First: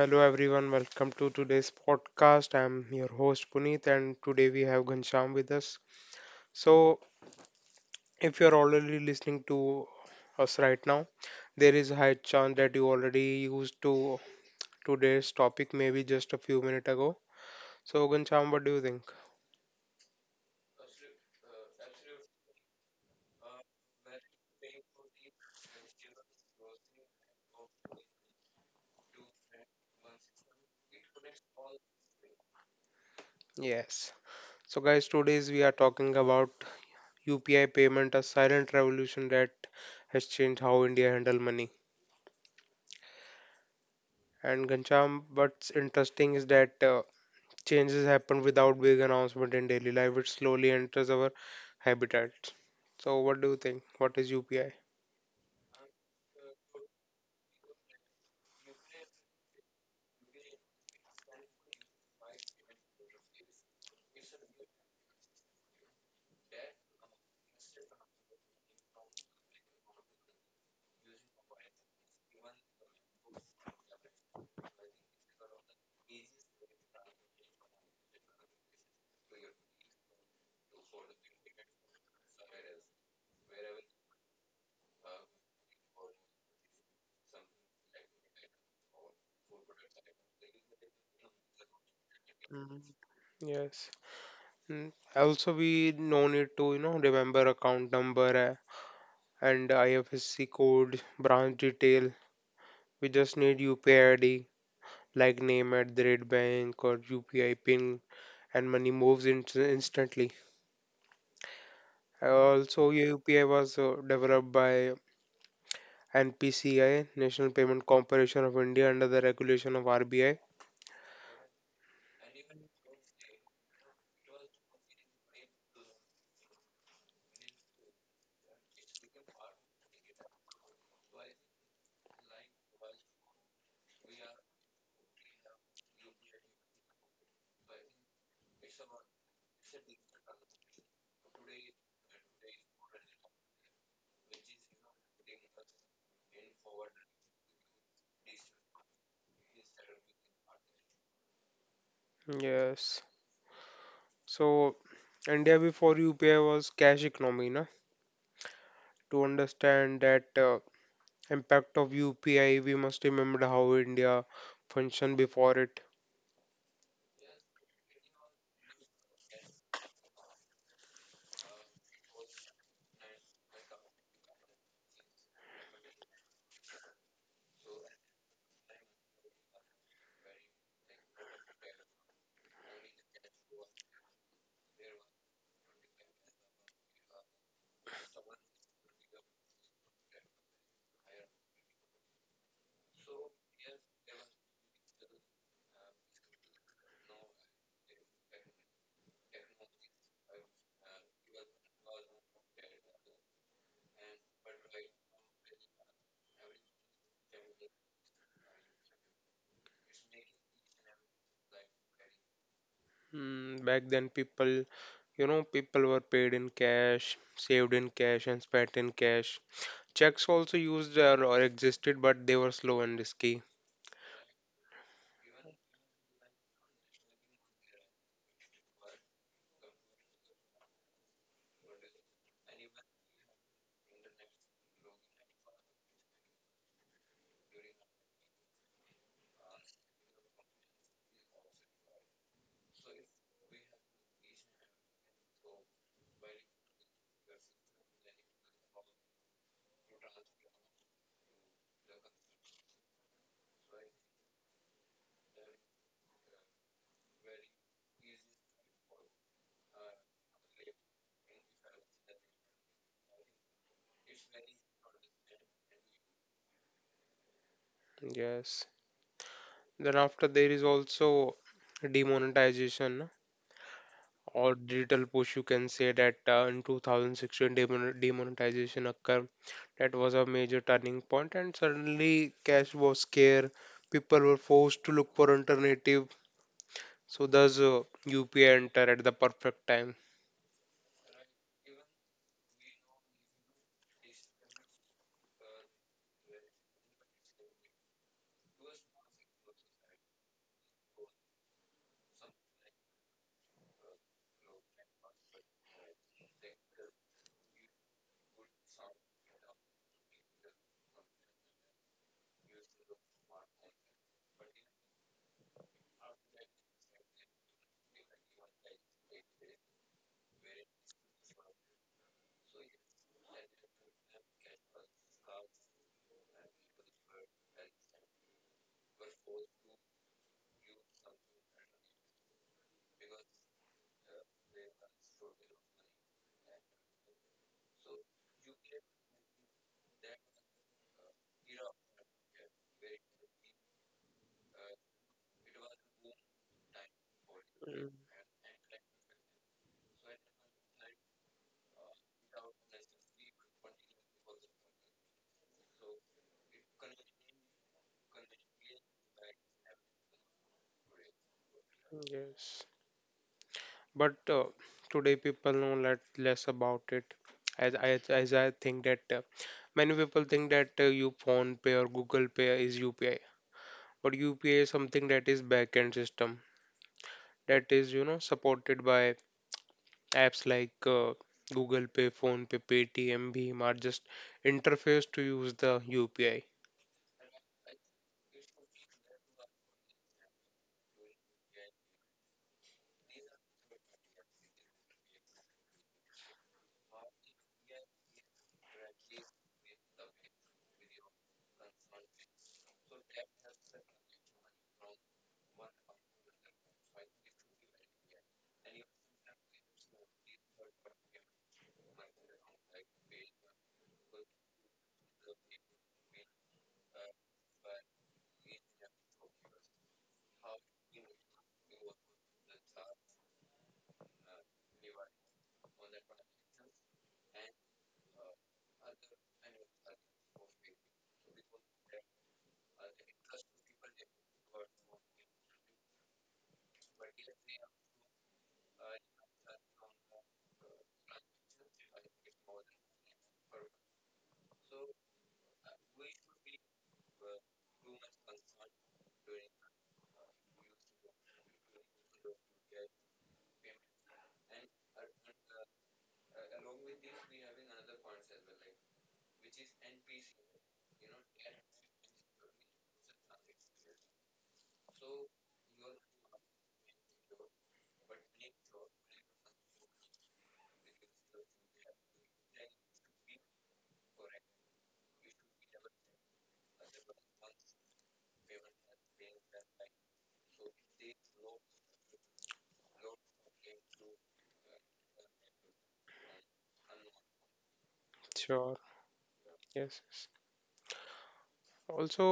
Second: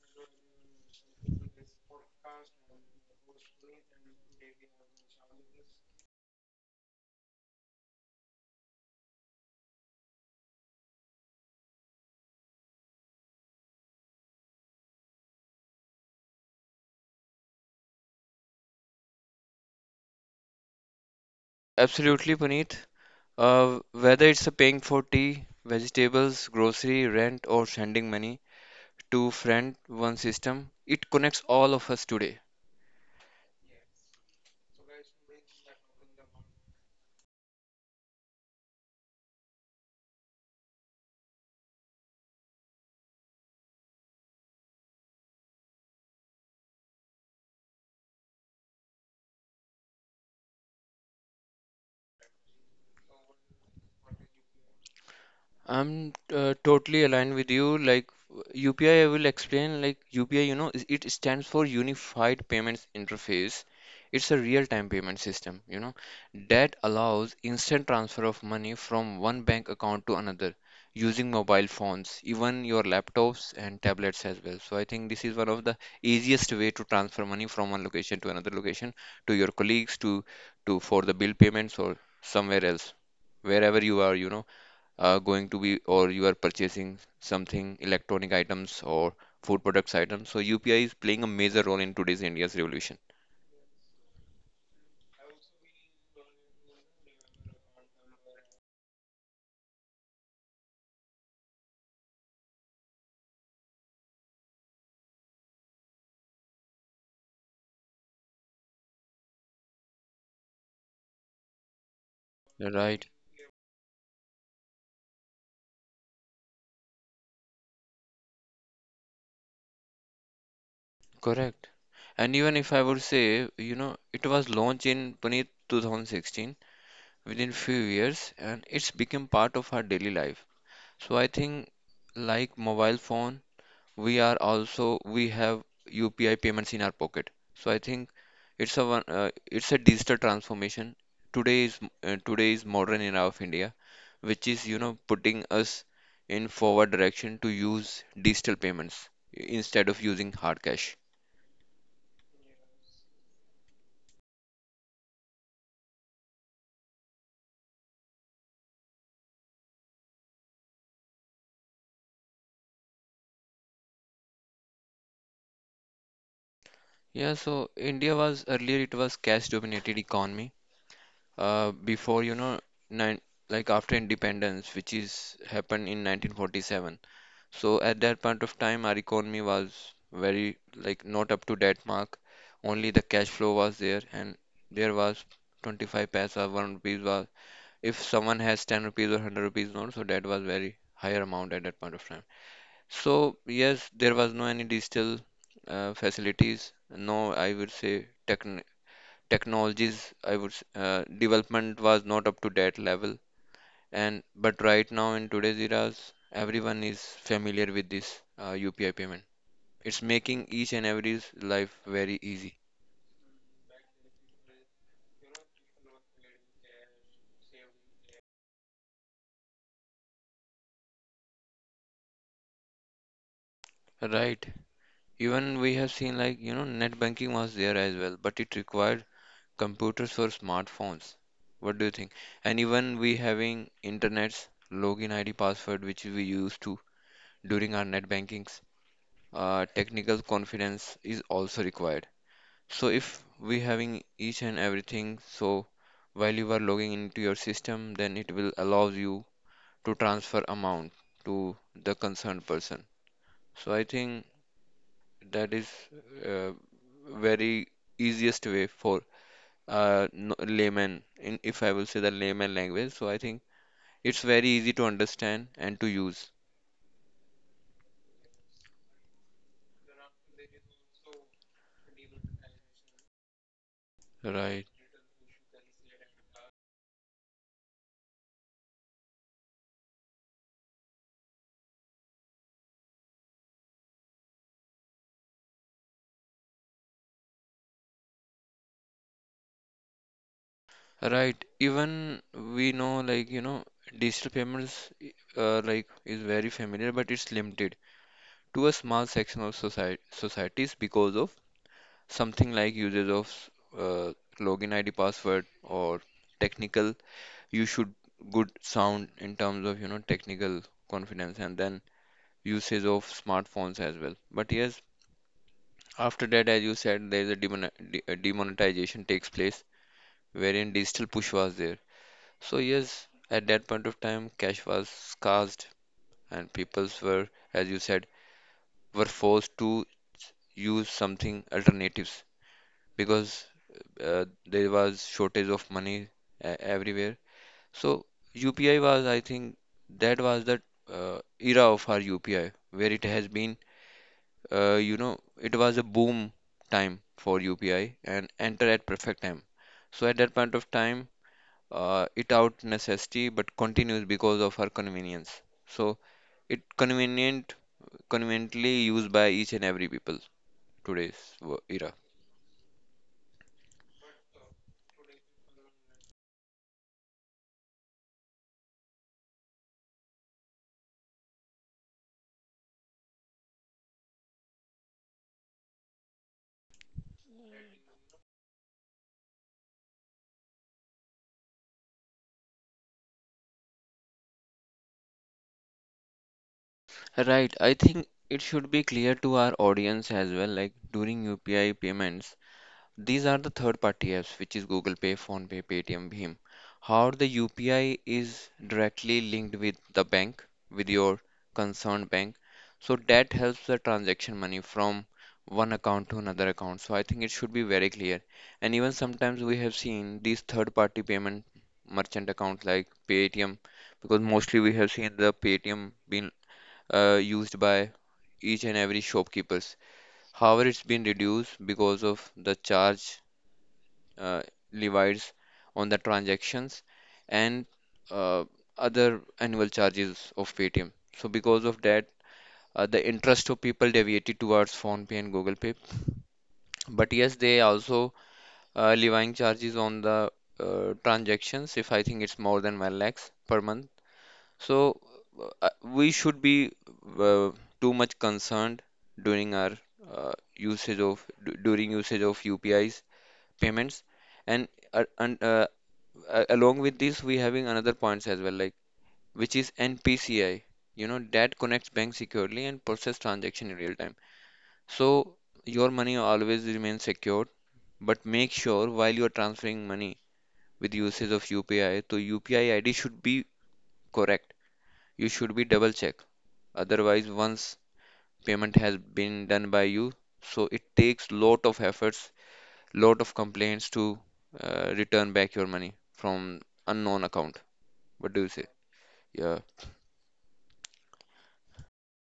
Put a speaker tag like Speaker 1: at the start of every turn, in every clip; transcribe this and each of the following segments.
Speaker 1: hello everyone, welcome to today's podcast. I'm your host Puneet, and today we have Ghanshyam with us. So, if you're already listening to us right now, there is a high chance that you already used to today's topic maybe just a few minutes ago. So, Ghanshyam, what do you think?
Speaker 2: Absolutely, Puneet. Whether it's a paying for tea, vegetables, grocery, rent, or sending money to friend one system, it connects all of us today.
Speaker 1: Yes. So, guys, today's we are talking about UPI payment, a silent revolution that has changed how India handle money. And Ghanshyam, what's interesting is that changes happen without big announcement in daily life. It slowly enters our habitats. So, what do you think? What is UPI?
Speaker 2: I'm totally aligned with you. Like UPI, I will explain. Like UPI, it stands for Unified Payments Interface. It's a real-time payment system, that allows instant transfer of money from one bank account to another using mobile phones, even your laptops and tablets as well. So I think this is one of the easiest way to transfer money from one location to another location to your colleagues, to for the bill payments or somewhere else, wherever you are, going to be or you are purchasing something electronic items or food products items. So UPI is playing a major role in today's India's revolution.
Speaker 1: Yes. Mm. Also, we no need to remember account number and IFSC code, branch detail. We just need UPI ID like name at the rate bank or UPI pin, and money moves in instantly. Also,
Speaker 2: Right,
Speaker 1: UPI was developed by and PCI National Payment Corporation of India, under the regulation of RBI.
Speaker 2: correct. And even if I would say, you know, it was launched in Puneet 2016 within few years and it's become part of our daily life. So I think like mobile phone we are also we have UPI payments in our pocket. So I think it's a digital transformation. Today is modern era of India, which is you know putting us in forward direction to use digital payments instead of using hard cash.
Speaker 1: Yes. So, India before UPI was cash economy, na? To understand that impact of UPI, we must remember how India functioned before it.
Speaker 2: Yeah, so India was earlier it was cash dominated economy. Before you know nine like after independence, which is happened in 1947. So at that point of time, our economy was very like not up to that mark. Only the cash flow was there, and there was 25 paisa, one rupees was. If someone has 10 rupees or 100 rupees note, so that was very higher amount at that point of time. So yes, there was no any digital facilities, no I would say technologies. Development was not up to that level and but right now in today's eras, everyone is familiar with this UPI payment. It's making each and every's life very easy.
Speaker 1: Mm, back then, people were paid in cash, saved in cash, and spent in cash. Checks also used or existed, but they were slow and risky.
Speaker 2: Right. Even we have seen like, you know, net banking was there as well, but it required computers for smartphones. What do you think? And even we having internet's login ID password which we used to during our net bankings, technical confidence is also required. So if we having each and everything, so while you are logging into your system, then it will allows you to transfer amount to the concerned person. So I think that is uh, very easiest way for layman, in if I will say the layman language. So I think it's very easy to understand and to use.
Speaker 1: Yes. Then after there is also demonetization or
Speaker 2: Right.
Speaker 1: digital push. You can say that in 2016 demonetization occurred. That was a major turning point, and suddenly cash was scarce. People were forced to look for alternative. So thus UPI enter at the perfect time.
Speaker 2: Right. Even we know like you know digital payments like is very familiar, but it's limited to a small section of society societies because of something like usage of uh, login ID password or technical you should good sound in terms of you know technical confidence and then usage of smartphones as well, but yes, after that, as you said, there is a demonetization takes place wherein digital push was there. So yes, at that point of time cash was scarce and peoples were, as you said, were forced to use something alternatives because there was shortage of money everywhere. So UPI was, I think, that was the era of our UPI where it has been, you know, it was a boom time for
Speaker 1: Mm.
Speaker 2: UPI and enter at perfect time. So at that point of time, it out necessity but continues because of our convenience. So it convenient, conveniently used by each and every people today's era.
Speaker 1: Yes. But today people know lot less about it, as i as I think that many people think that you phone pay or Google Pay is UPI, but UPI is something that is backend system that is, you know, supported by apps like Google Pay, phone pay paytm, Beam are just interface to use the UPI.
Speaker 2: Right, I think it should be clear to our audience as well, like during UPI payments, these are the third-party apps, which is Google Pay, PhonePe, Paytm, Bhim. How the UPI is directly linked with the bank, with your concerned bank, so that helps the transaction money from one account to another account. So I think it should be very clear. And even sometimes we have seen these third-party payment merchant accounts like Paytm, because mostly we have seen the Paytm being used by each and every shopkeepers. However, it's been reduced because of the charge uh, levies on the transactions and uh, other annual charges of Paytm. So because of that, the interest of people deviated towards PhonePe and Google Pay. But yes, they also levying charges on the transactions if I think it's more than 1 lakhs per month. So we should be uh, too much concerned during our usage of UPI's payments, and and along with this we having another points as well like which is NPCI. You know that connects bank securely and process transaction in real time. So your money always remains secured, but make sure while you are transferring money with usage of UPI, to UPI ID should be correct. You should be double check. Otherwise, once payment has been done by you, so it takes lot of efforts, lot of complaints to return back your money from unknown account. What do you say?
Speaker 1: Sure.
Speaker 2: Yeah,
Speaker 1: Yes, yes. Also,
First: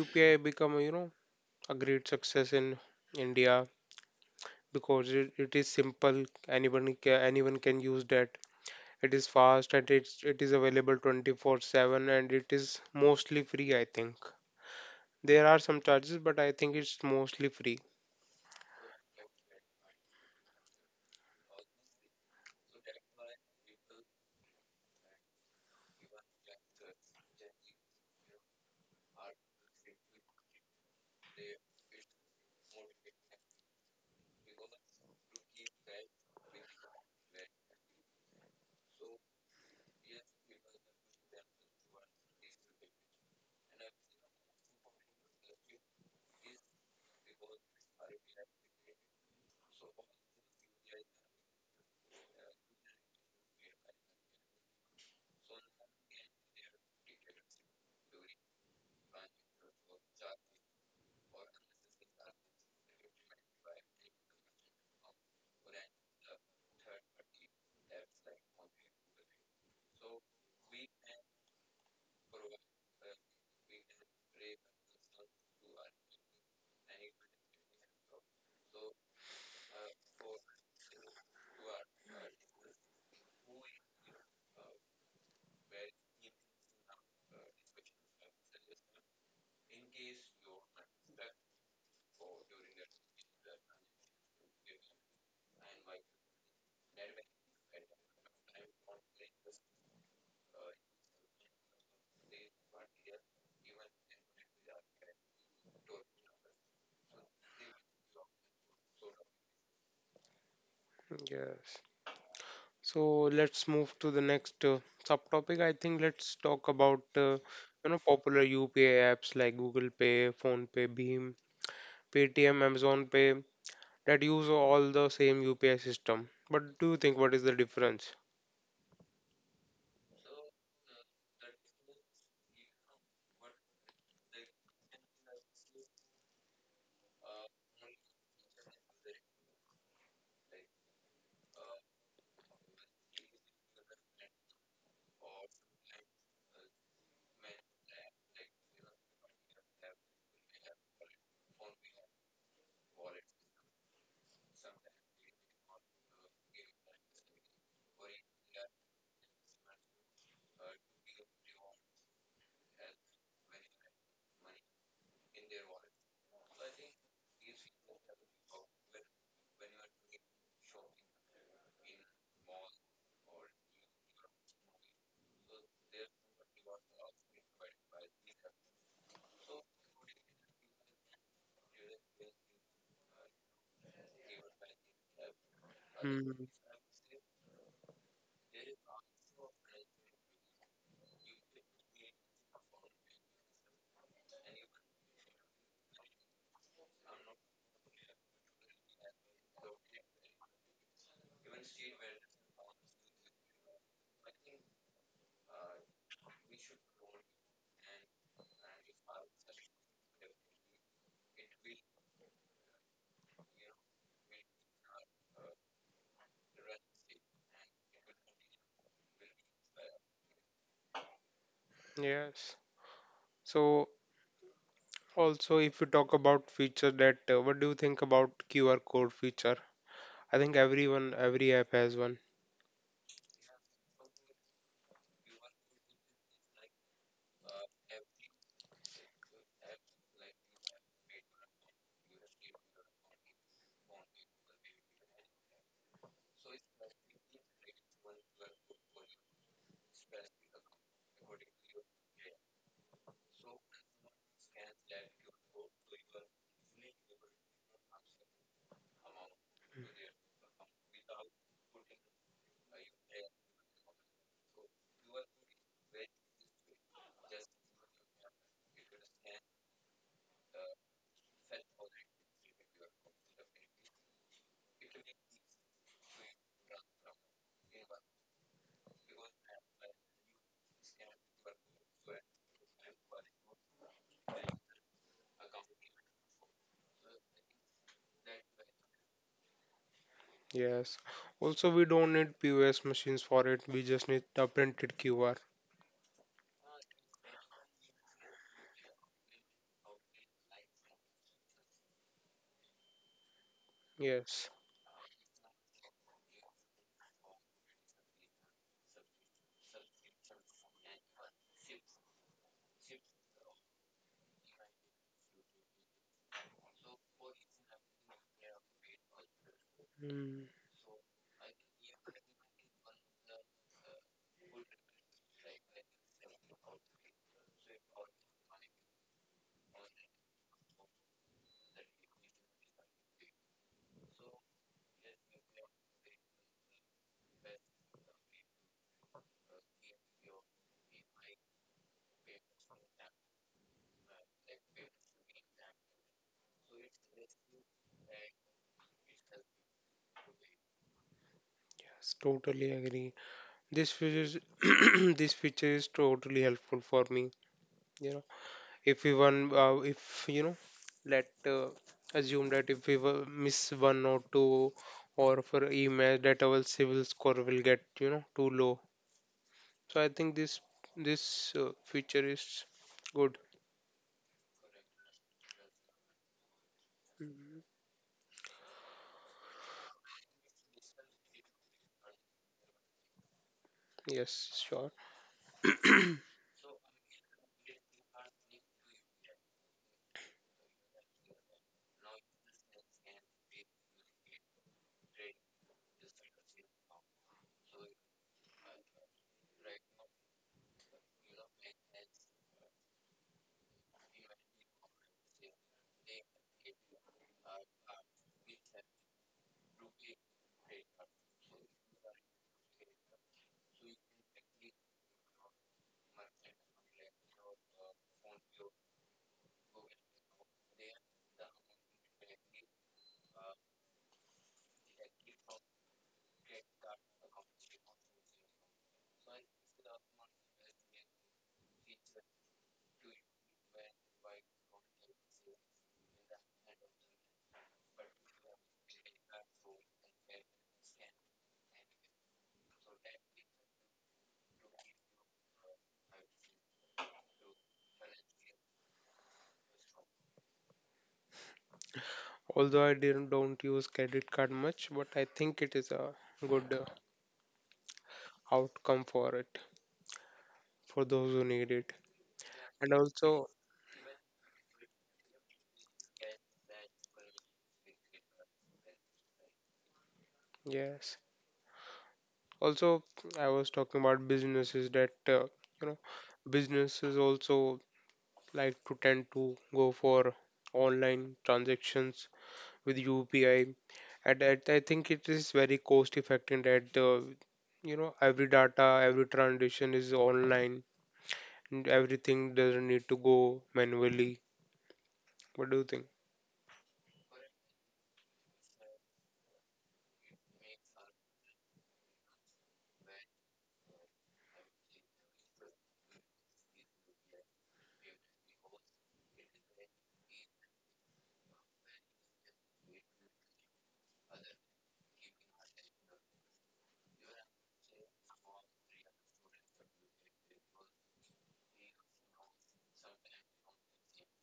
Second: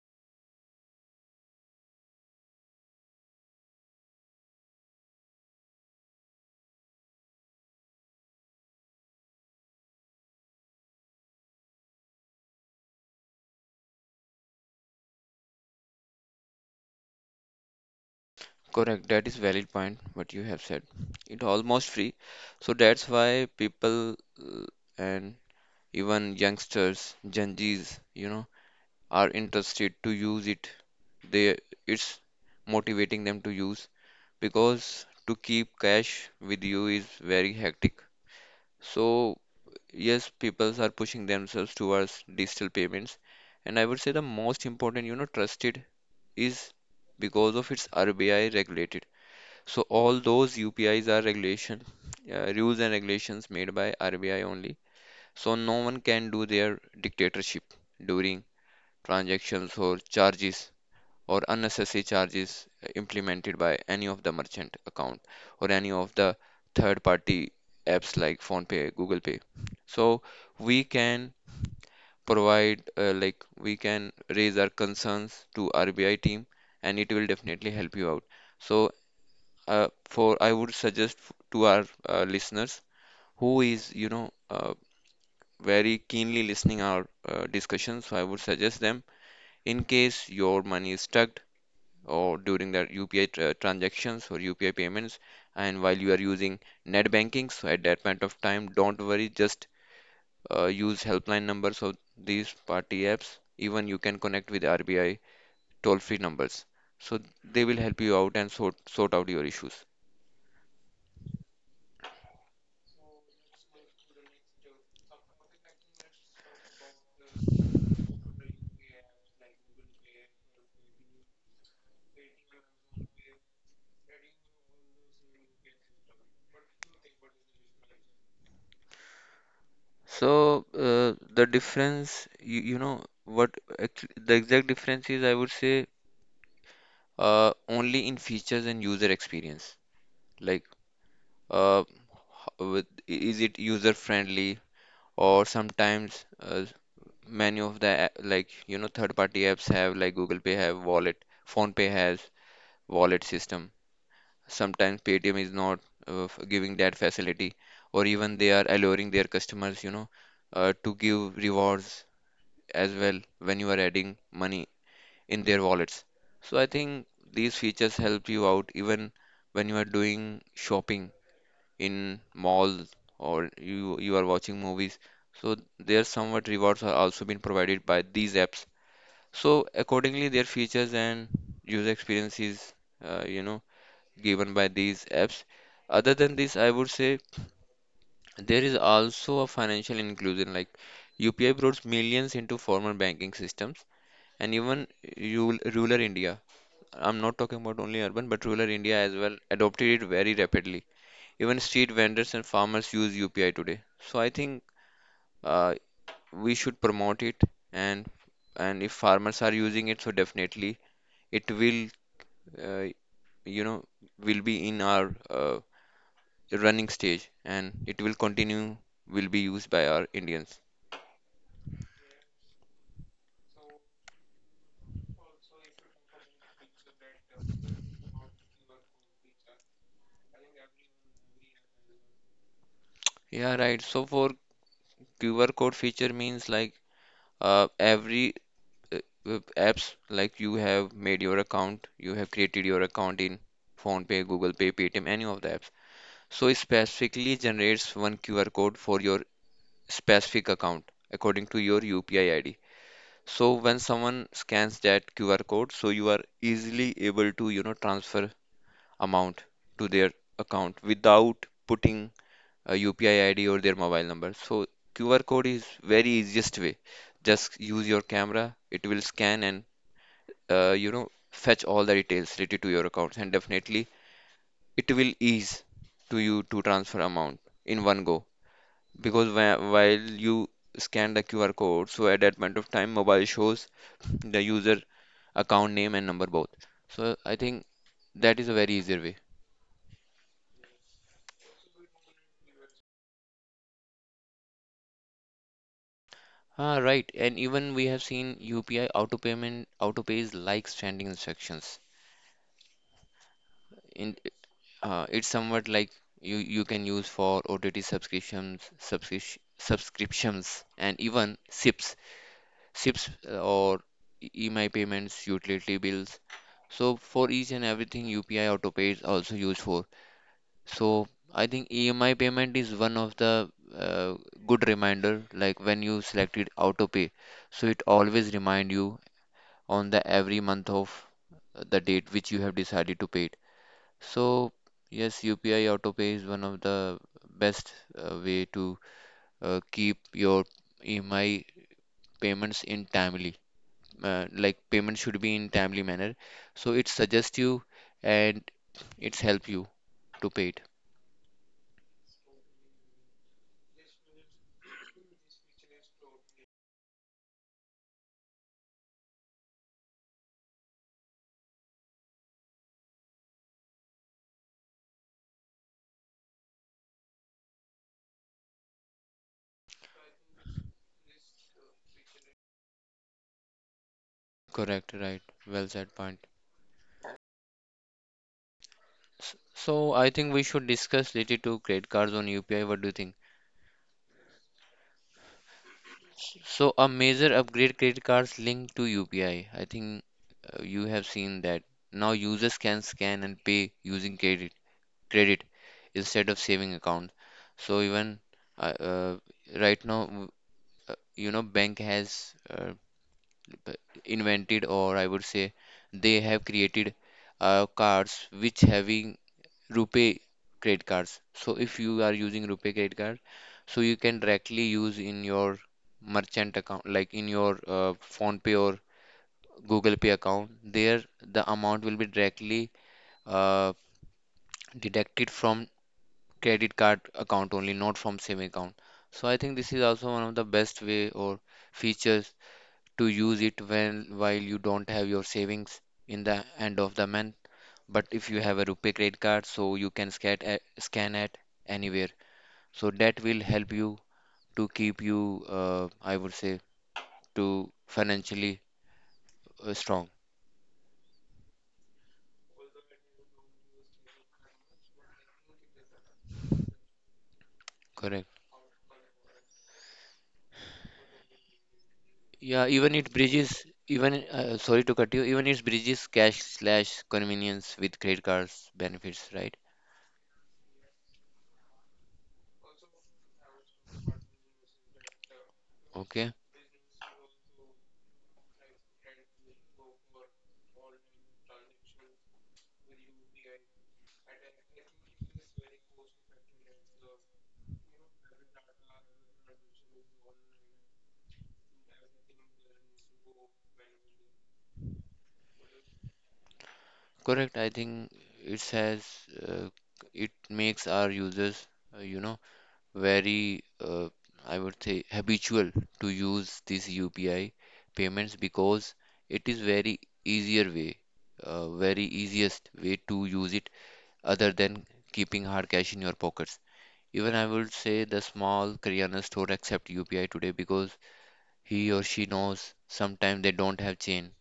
Speaker 1: UPI become, you know, a great success in India because it is simple, anyone can use that. It is fast and it is available 24/7, and it is mostly free, I think. There are some charges, but I think it's mostly free.
Speaker 2: correct. That is valid point. What you have said. It almost free, so that's why people and even youngsters, Gen Zs, you know, are interested to use it. They it's motivating them to use because to keep cash with you is very hectic. So yes, people are pushing themselves towards digital payments, and I would say the most important you know trusted is because of its RBI regulated. So all those UPIs are regulation, rules and regulations made by RBI only, so no one can do their dictatorship during transactions or charges or unnecessary charges implemented by any of the merchant account or any of the third party apps like PhonePe, Google Pay. So we can provide like we can raise our concerns to RBI team and it will definitely help you out. So for I would suggest f- to our listeners who is you know very keenly listening our discussion, so I would suggest them, in case your money is stuck or during the UPI transactions or UPI payments and while you are using net banking. So at that point of time, don't worry, just use helpline numbers of these party apps. Even you can connect with RBI toll-free numbers. So they will help you out and sort out your issues.
Speaker 1: Yes. So let's move to the next subtopic. I think let's talk about you know, popular UPI apps like Google Pay, phone pay beam paytm, Amazon Pay that use all the same UPI system, but do you think what is the difference?
Speaker 2: So, the difference, you know, what actually, the exact difference is, I would say, only in features and user experience. Like, uh, h- with, is it user friendly? Or sometimes many of the like you know third party apps have, like Google Pay have wallet, Phone Pay has wallet system. Sometimes Paytm is not giving that facility, or even they are alluring their customers, you know, to give rewards as well when you are adding money in their wallets. So I think these features help you out even when you are doing shopping in malls or you are watching movies, so their somewhat rewards are also been provided by these apps. So accordingly their features and user experiences, uh, you know given by these apps. Other than
Speaker 1: Mm.
Speaker 2: this I would say there is also a financial inclusion. Like UPI brought millions into formal banking systems and even rural India. I'm not talking about only urban, but rural India as well adopted it very rapidly. Even street vendors and farmers use UPI today. So I think uh, we should promote it, and and if farmers are using it, so definitely it will, uh, you know, will be in our running stage, and it will continue, will be used by our Indians.
Speaker 1: Yes. So also, if you talk about feature that, what do you think about QR code feature? I think everyone, every app has one.
Speaker 2: Yeah, right. So for QR code feature means like every uh, apps like you have made your account, you have created your account in PhonePe, Google Pay, Paytm, any of the apps. So it specifically generates one QR code for your specific account according to your UPI ID. So when someone scans that QR code, so you are easily able to, you know, transfer amount to their account without putting a UPI ID or their mobile number. So QR code is very easiest way. Just use your camera, it will scan and you know fetch all the details related to your account, and definitely it will ease to you to transfer amount in one go. Because while you scan the QR code, so at that point of time, mobile shows the user account name and number both. So I think that is a very easier way.
Speaker 1: Yes. Also, we don't need POS machines for it. We just need the printed QR.
Speaker 2: Ah, right. And even we have seen UPI auto payment auto pays like standing instructions. In
Speaker 1: Yes.
Speaker 2: it's somewhat like you can use for OTT subscriptions, subscriptions, and even SIPs. Ships or EMI payments, utility bills. So for each and everything, UPI AutoPay is also used for.
Speaker 1: Mm,
Speaker 2: So I think EMI payment is one of the uh, good reminder. Like when you selected AutoPay, so it always remind you on the every month of the date which you have decided to pay it. So yes, UPI AutoPay is one of the best way to keep your EMI payments in timely like payment should be in timely manner. So it suggests you and it's help you to pay it.
Speaker 1: yes, totally agree. This feature, is- this feature is totally helpful for me. You know, if we won, if you know, let assume that if we were miss one or two or for e match that our civil score will get, you know, too low. So I think this feature is good.
Speaker 2: Correct, right. Well said point.
Speaker 1: Mm.
Speaker 2: So I think we should discuss related to credit cards on UPI. What do you think?
Speaker 1: Yes, sure.
Speaker 2: So a major upgrade credit cards linked to UPI. I think you have seen that. Now users can scan and pay using credit instead of saving account. So even uh, uh, right now, you know, bank has uh, uh, invented, or I would say they have created cards which having rupee credit cards. So if you are using rupee credit card, so you can directly use in your merchant account, like in your Phone Pay or Google Pay account. There the amount will be directly uh, deducted from credit card account only, not from saving account. So I think this is also one of the best way or features to use it when while you don't have your savings in the end of the month, but if you have a rupee credit card, so you can scan at anywhere, so that will help you to keep you, I would say, to financially strong.
Speaker 1: Although I didn't don't use credit card much, but I think it is a good
Speaker 2: Correct.
Speaker 1: outcome for it, for those who need it.
Speaker 2: Yeah,
Speaker 1: And
Speaker 2: even it
Speaker 1: also,
Speaker 2: bridges, even sorry to cut you, even it bridges cash slash convenience with credit cards benefits, right?
Speaker 1: yes. Also, I was talking about businesses that you know,
Speaker 2: Okay.
Speaker 1: businesses also like to tend to go for online transactions with UPI, and that I think it is very cost effective that you know, every data, every transaction is online, and everything doesn't need to go manually. What do you think?
Speaker 2: Correct, I think it says uh, it makes our users, you know, very, I would say, habitual to use this UPI payments because it is very easier way, very easiest way to use it, other than keeping hard cash in your pockets. Even I would say the small Kirana store accept UPI today because he or she knows sometimes they don't have chain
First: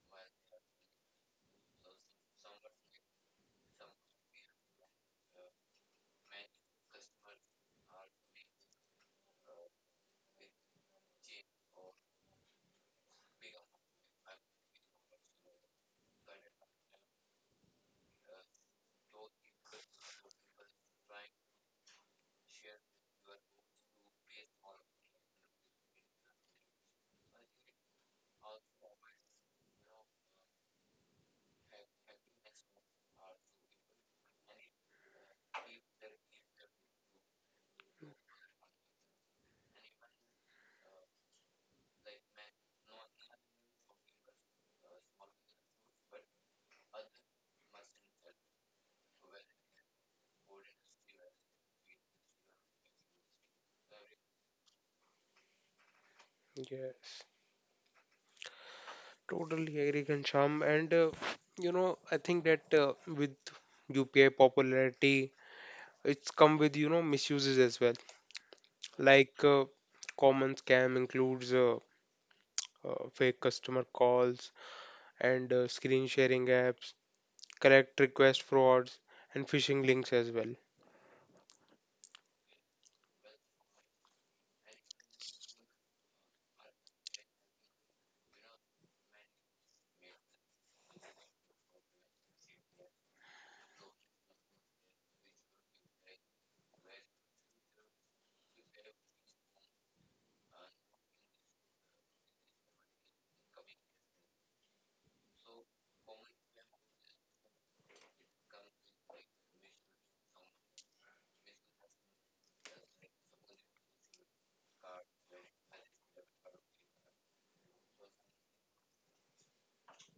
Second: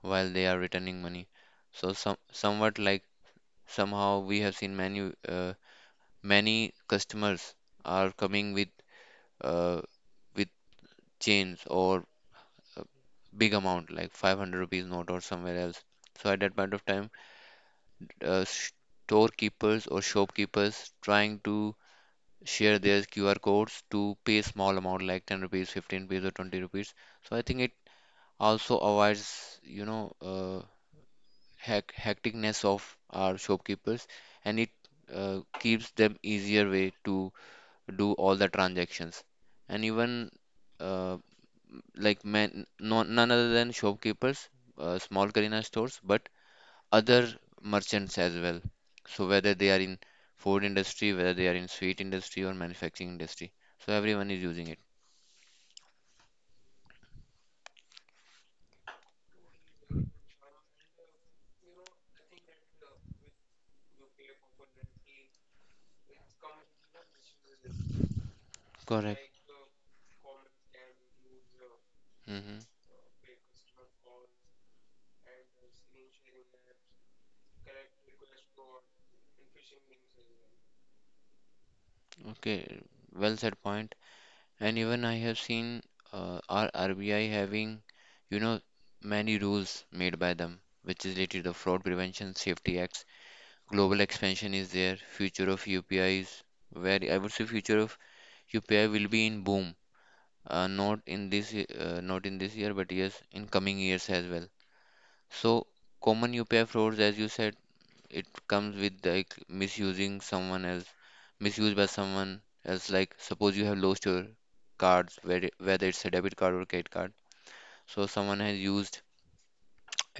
Speaker 2: while they are returning money. So somewhat like somehow we have seen many many customers are coming with uh, with change or a big amount like 500 rupees note or somewhere else. So at that point of time, storekeepers or shopkeepers trying to share their QR codes to pay small amount like 10 rupees, 15 rupees or 20 rupees. So I think it also avoids, hec- hecticness of our shopkeepers, and it keeps them easier way to do all the transactions. And even uh, like man, no, none other than shopkeepers, small Kirana stores, but other merchants as well. So whether they are in food industry, whether they are in sweet industry or manufacturing industry, so everyone is using it.
Speaker 1: Yes. Totally agree, Ghanshyam. And you know, I think that with UPI popularity, it's come with, you know, misuses as well,
Speaker 2: Correct.
Speaker 1: like common scam includes
Speaker 2: Mm-hmm.
Speaker 1: fake customer calls and screen sharing apps, correct request frauds, and phishing links as well.
Speaker 2: Okay, well said point. And even I have seen our RBI having, you know, many rules made by them, which is related to the Fraud Prevention Safety Act. Global expansion is there. Future of UPI is, where I would say future of UPI will be in boom, not in this year, but yes in coming years as well. So common UPI frauds, as you said, it comes with like misusing someone else, misused by someone else. Like suppose you have lost your cards, where whether it's a debit card or credit card, so someone has used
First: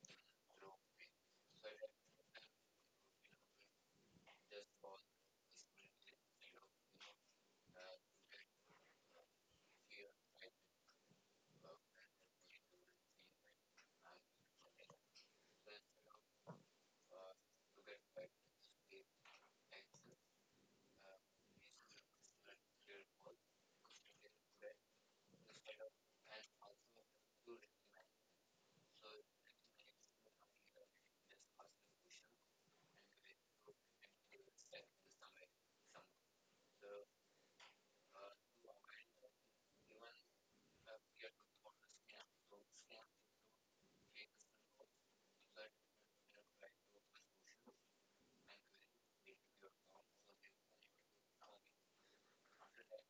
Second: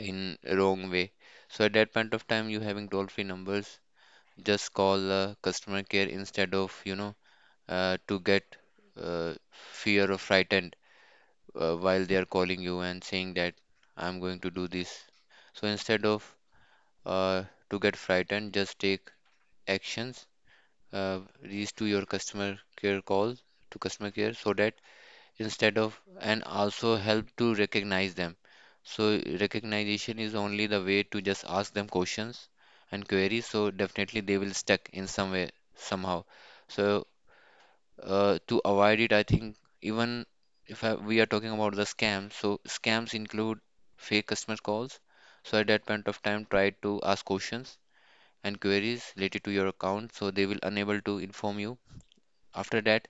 Speaker 2: in wrong way. So at that point of time, you having toll free numbers, just call customer care, instead of, you know, to get fear or frightened while they are calling you and saying that I'm going to do this. So instead of uh, to get frightened, just take actions, reach to your customer care, call to customer care, so that instead of, and also help to recognize them. So recognition is only the way, to just ask them questions and queries, so definitely they will stuck in some way somehow. So to avoid it, I think, even if I, we are talking about the scams, so scams include fake customer calls. So at that point of time, try to ask questions and queries related to your account, so they will unable to inform you after that.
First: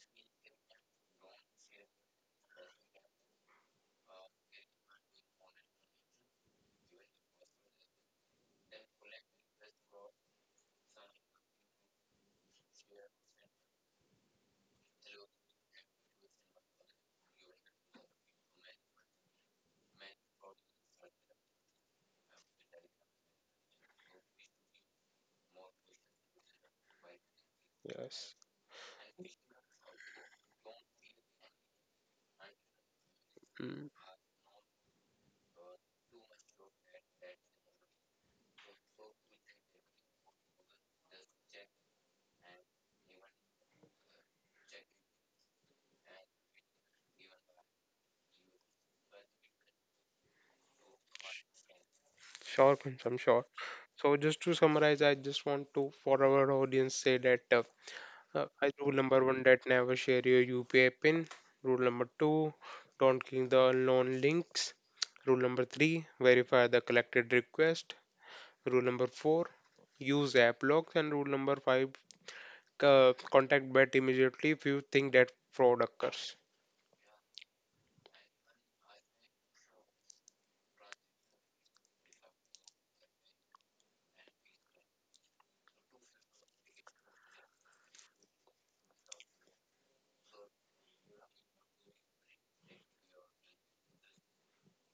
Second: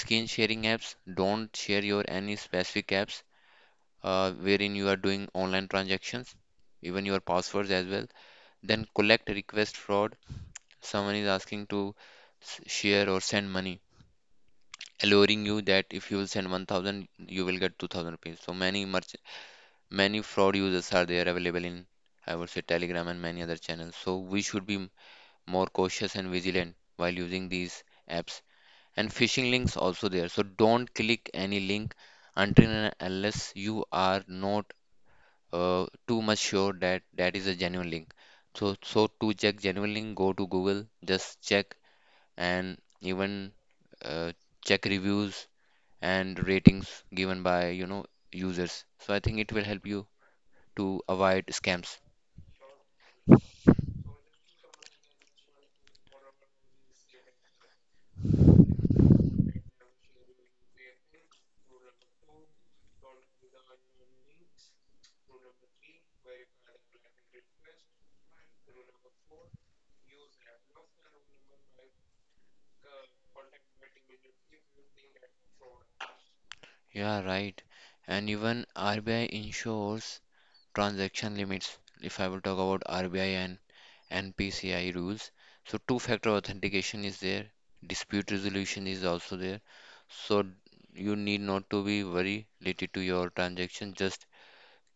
Speaker 2: Screen sharing apps, don't share your any specific apps wherein you are doing online transactions, even your passwords as well. Then collect request fraud. Someone is asking to share or send money, alluring you that if you will send 1000, you will get 2000 rupees. So many fraud users are there available in, I would say, Telegram and many other channels. So we should be more cautious and vigilant while using these
Speaker 1: Yes.
Speaker 2: apps. And phishing links also there. So don't click any link until and unless you
Speaker 1: Mm.
Speaker 2: are not too much sure that that is a genuine link. So, so to check genuine link, go to Google, just check, and even uh, check reviews and ratings given by, you know, users. So I think it will help you to avoid scams.
Speaker 1: Sure, Kunsh, I'm sure. So just to summarize, I just want to for our audience say that rule number one, that never share your UPI pin. Rule number two, don't click the unknown links. Rule number three, verify the collected request. Rule number four, use app logs. And rule number five, contact BET immediately if you think that fraud occurs.
Speaker 2: Yeah, right. And even RBI ensures transaction limits. If I will talk about RBI and NPCI rules, so two-factor authentication is there, dispute resolution is also there. So you need not to be worried related to your transaction. Just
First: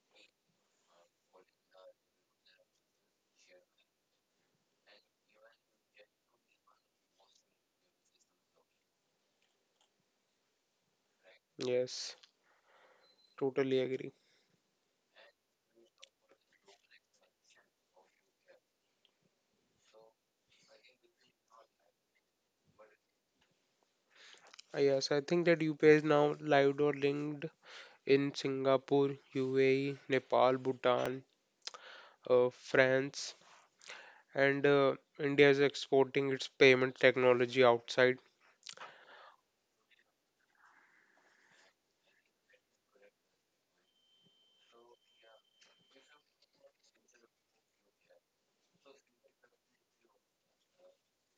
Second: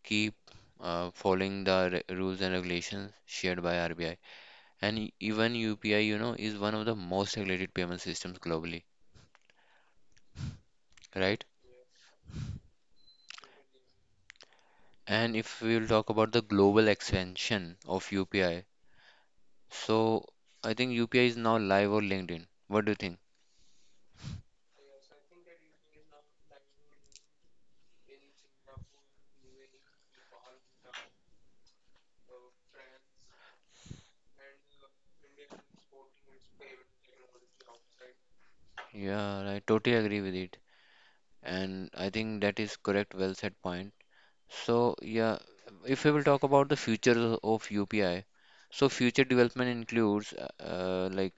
Speaker 2: keep following the rules and regulations shared by RBI. And even UPI, you know, is one of the most regulated payment systems globally, right?
Speaker 1: Yes, totally agree.
Speaker 2: And if we'll talk about the global expansion of UPI, so I think UPI is now live on LinkedIn. What do you think?
Speaker 1: Yes, I think that UPI is now live or linked in Singapore, UAE, Nepal, Bhutan, France, and India is exporting its payment technology outside.
Speaker 2: Yeah, I totally agree with it. And I think that is correct, well said point. So yeah, if we will talk about the future of UPI, so future development includes, like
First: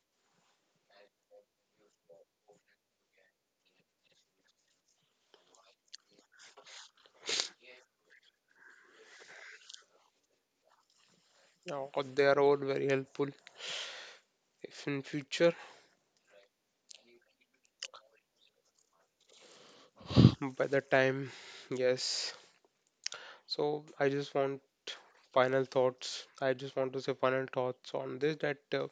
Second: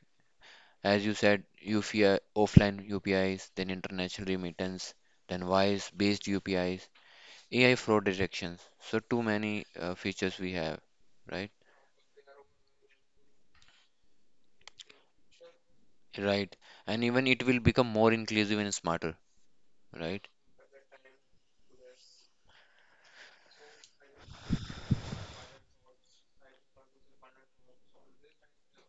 Speaker 2: as you said, UPI offline UPIs, then international remittance, then voice based UPIs, AI fraud detections. So too many features we have, right?
Speaker 1: Now, they are all very helpful. If in future,
Speaker 2: Right. And even it will become more inclusive and smarter, right?
Speaker 1: by the time, yes. So I just want final thoughts. I just want to say final thoughts on this, that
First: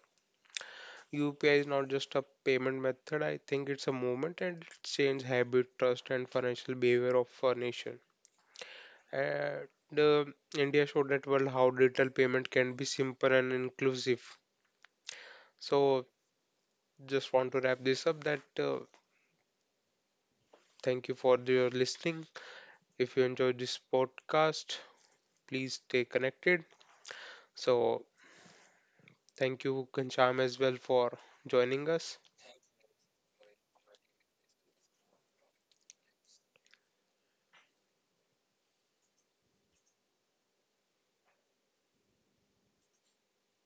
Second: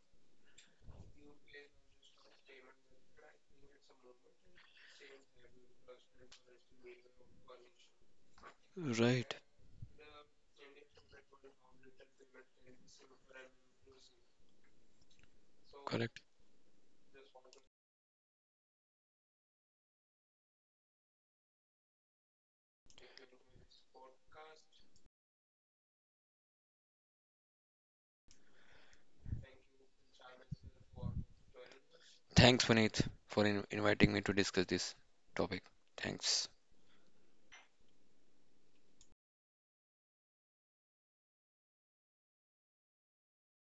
Speaker 1: UPI is not just a payment method. I think it's a movement, and it's changed habit, trust, and financial behavior of our nation.
Speaker 2: Right.
Speaker 1: And India showed that world how digital payment can be simple and inclusive. So
Speaker 2: Correct.
Speaker 1: just want to wrap this up. That thank you for your listening. If you enjoyed this podcast, please stay connected. So thank you, Kancham, as well for joining us.
Speaker 2: Thanks, Puneet, for in inviting me to discuss this topic. Thanks.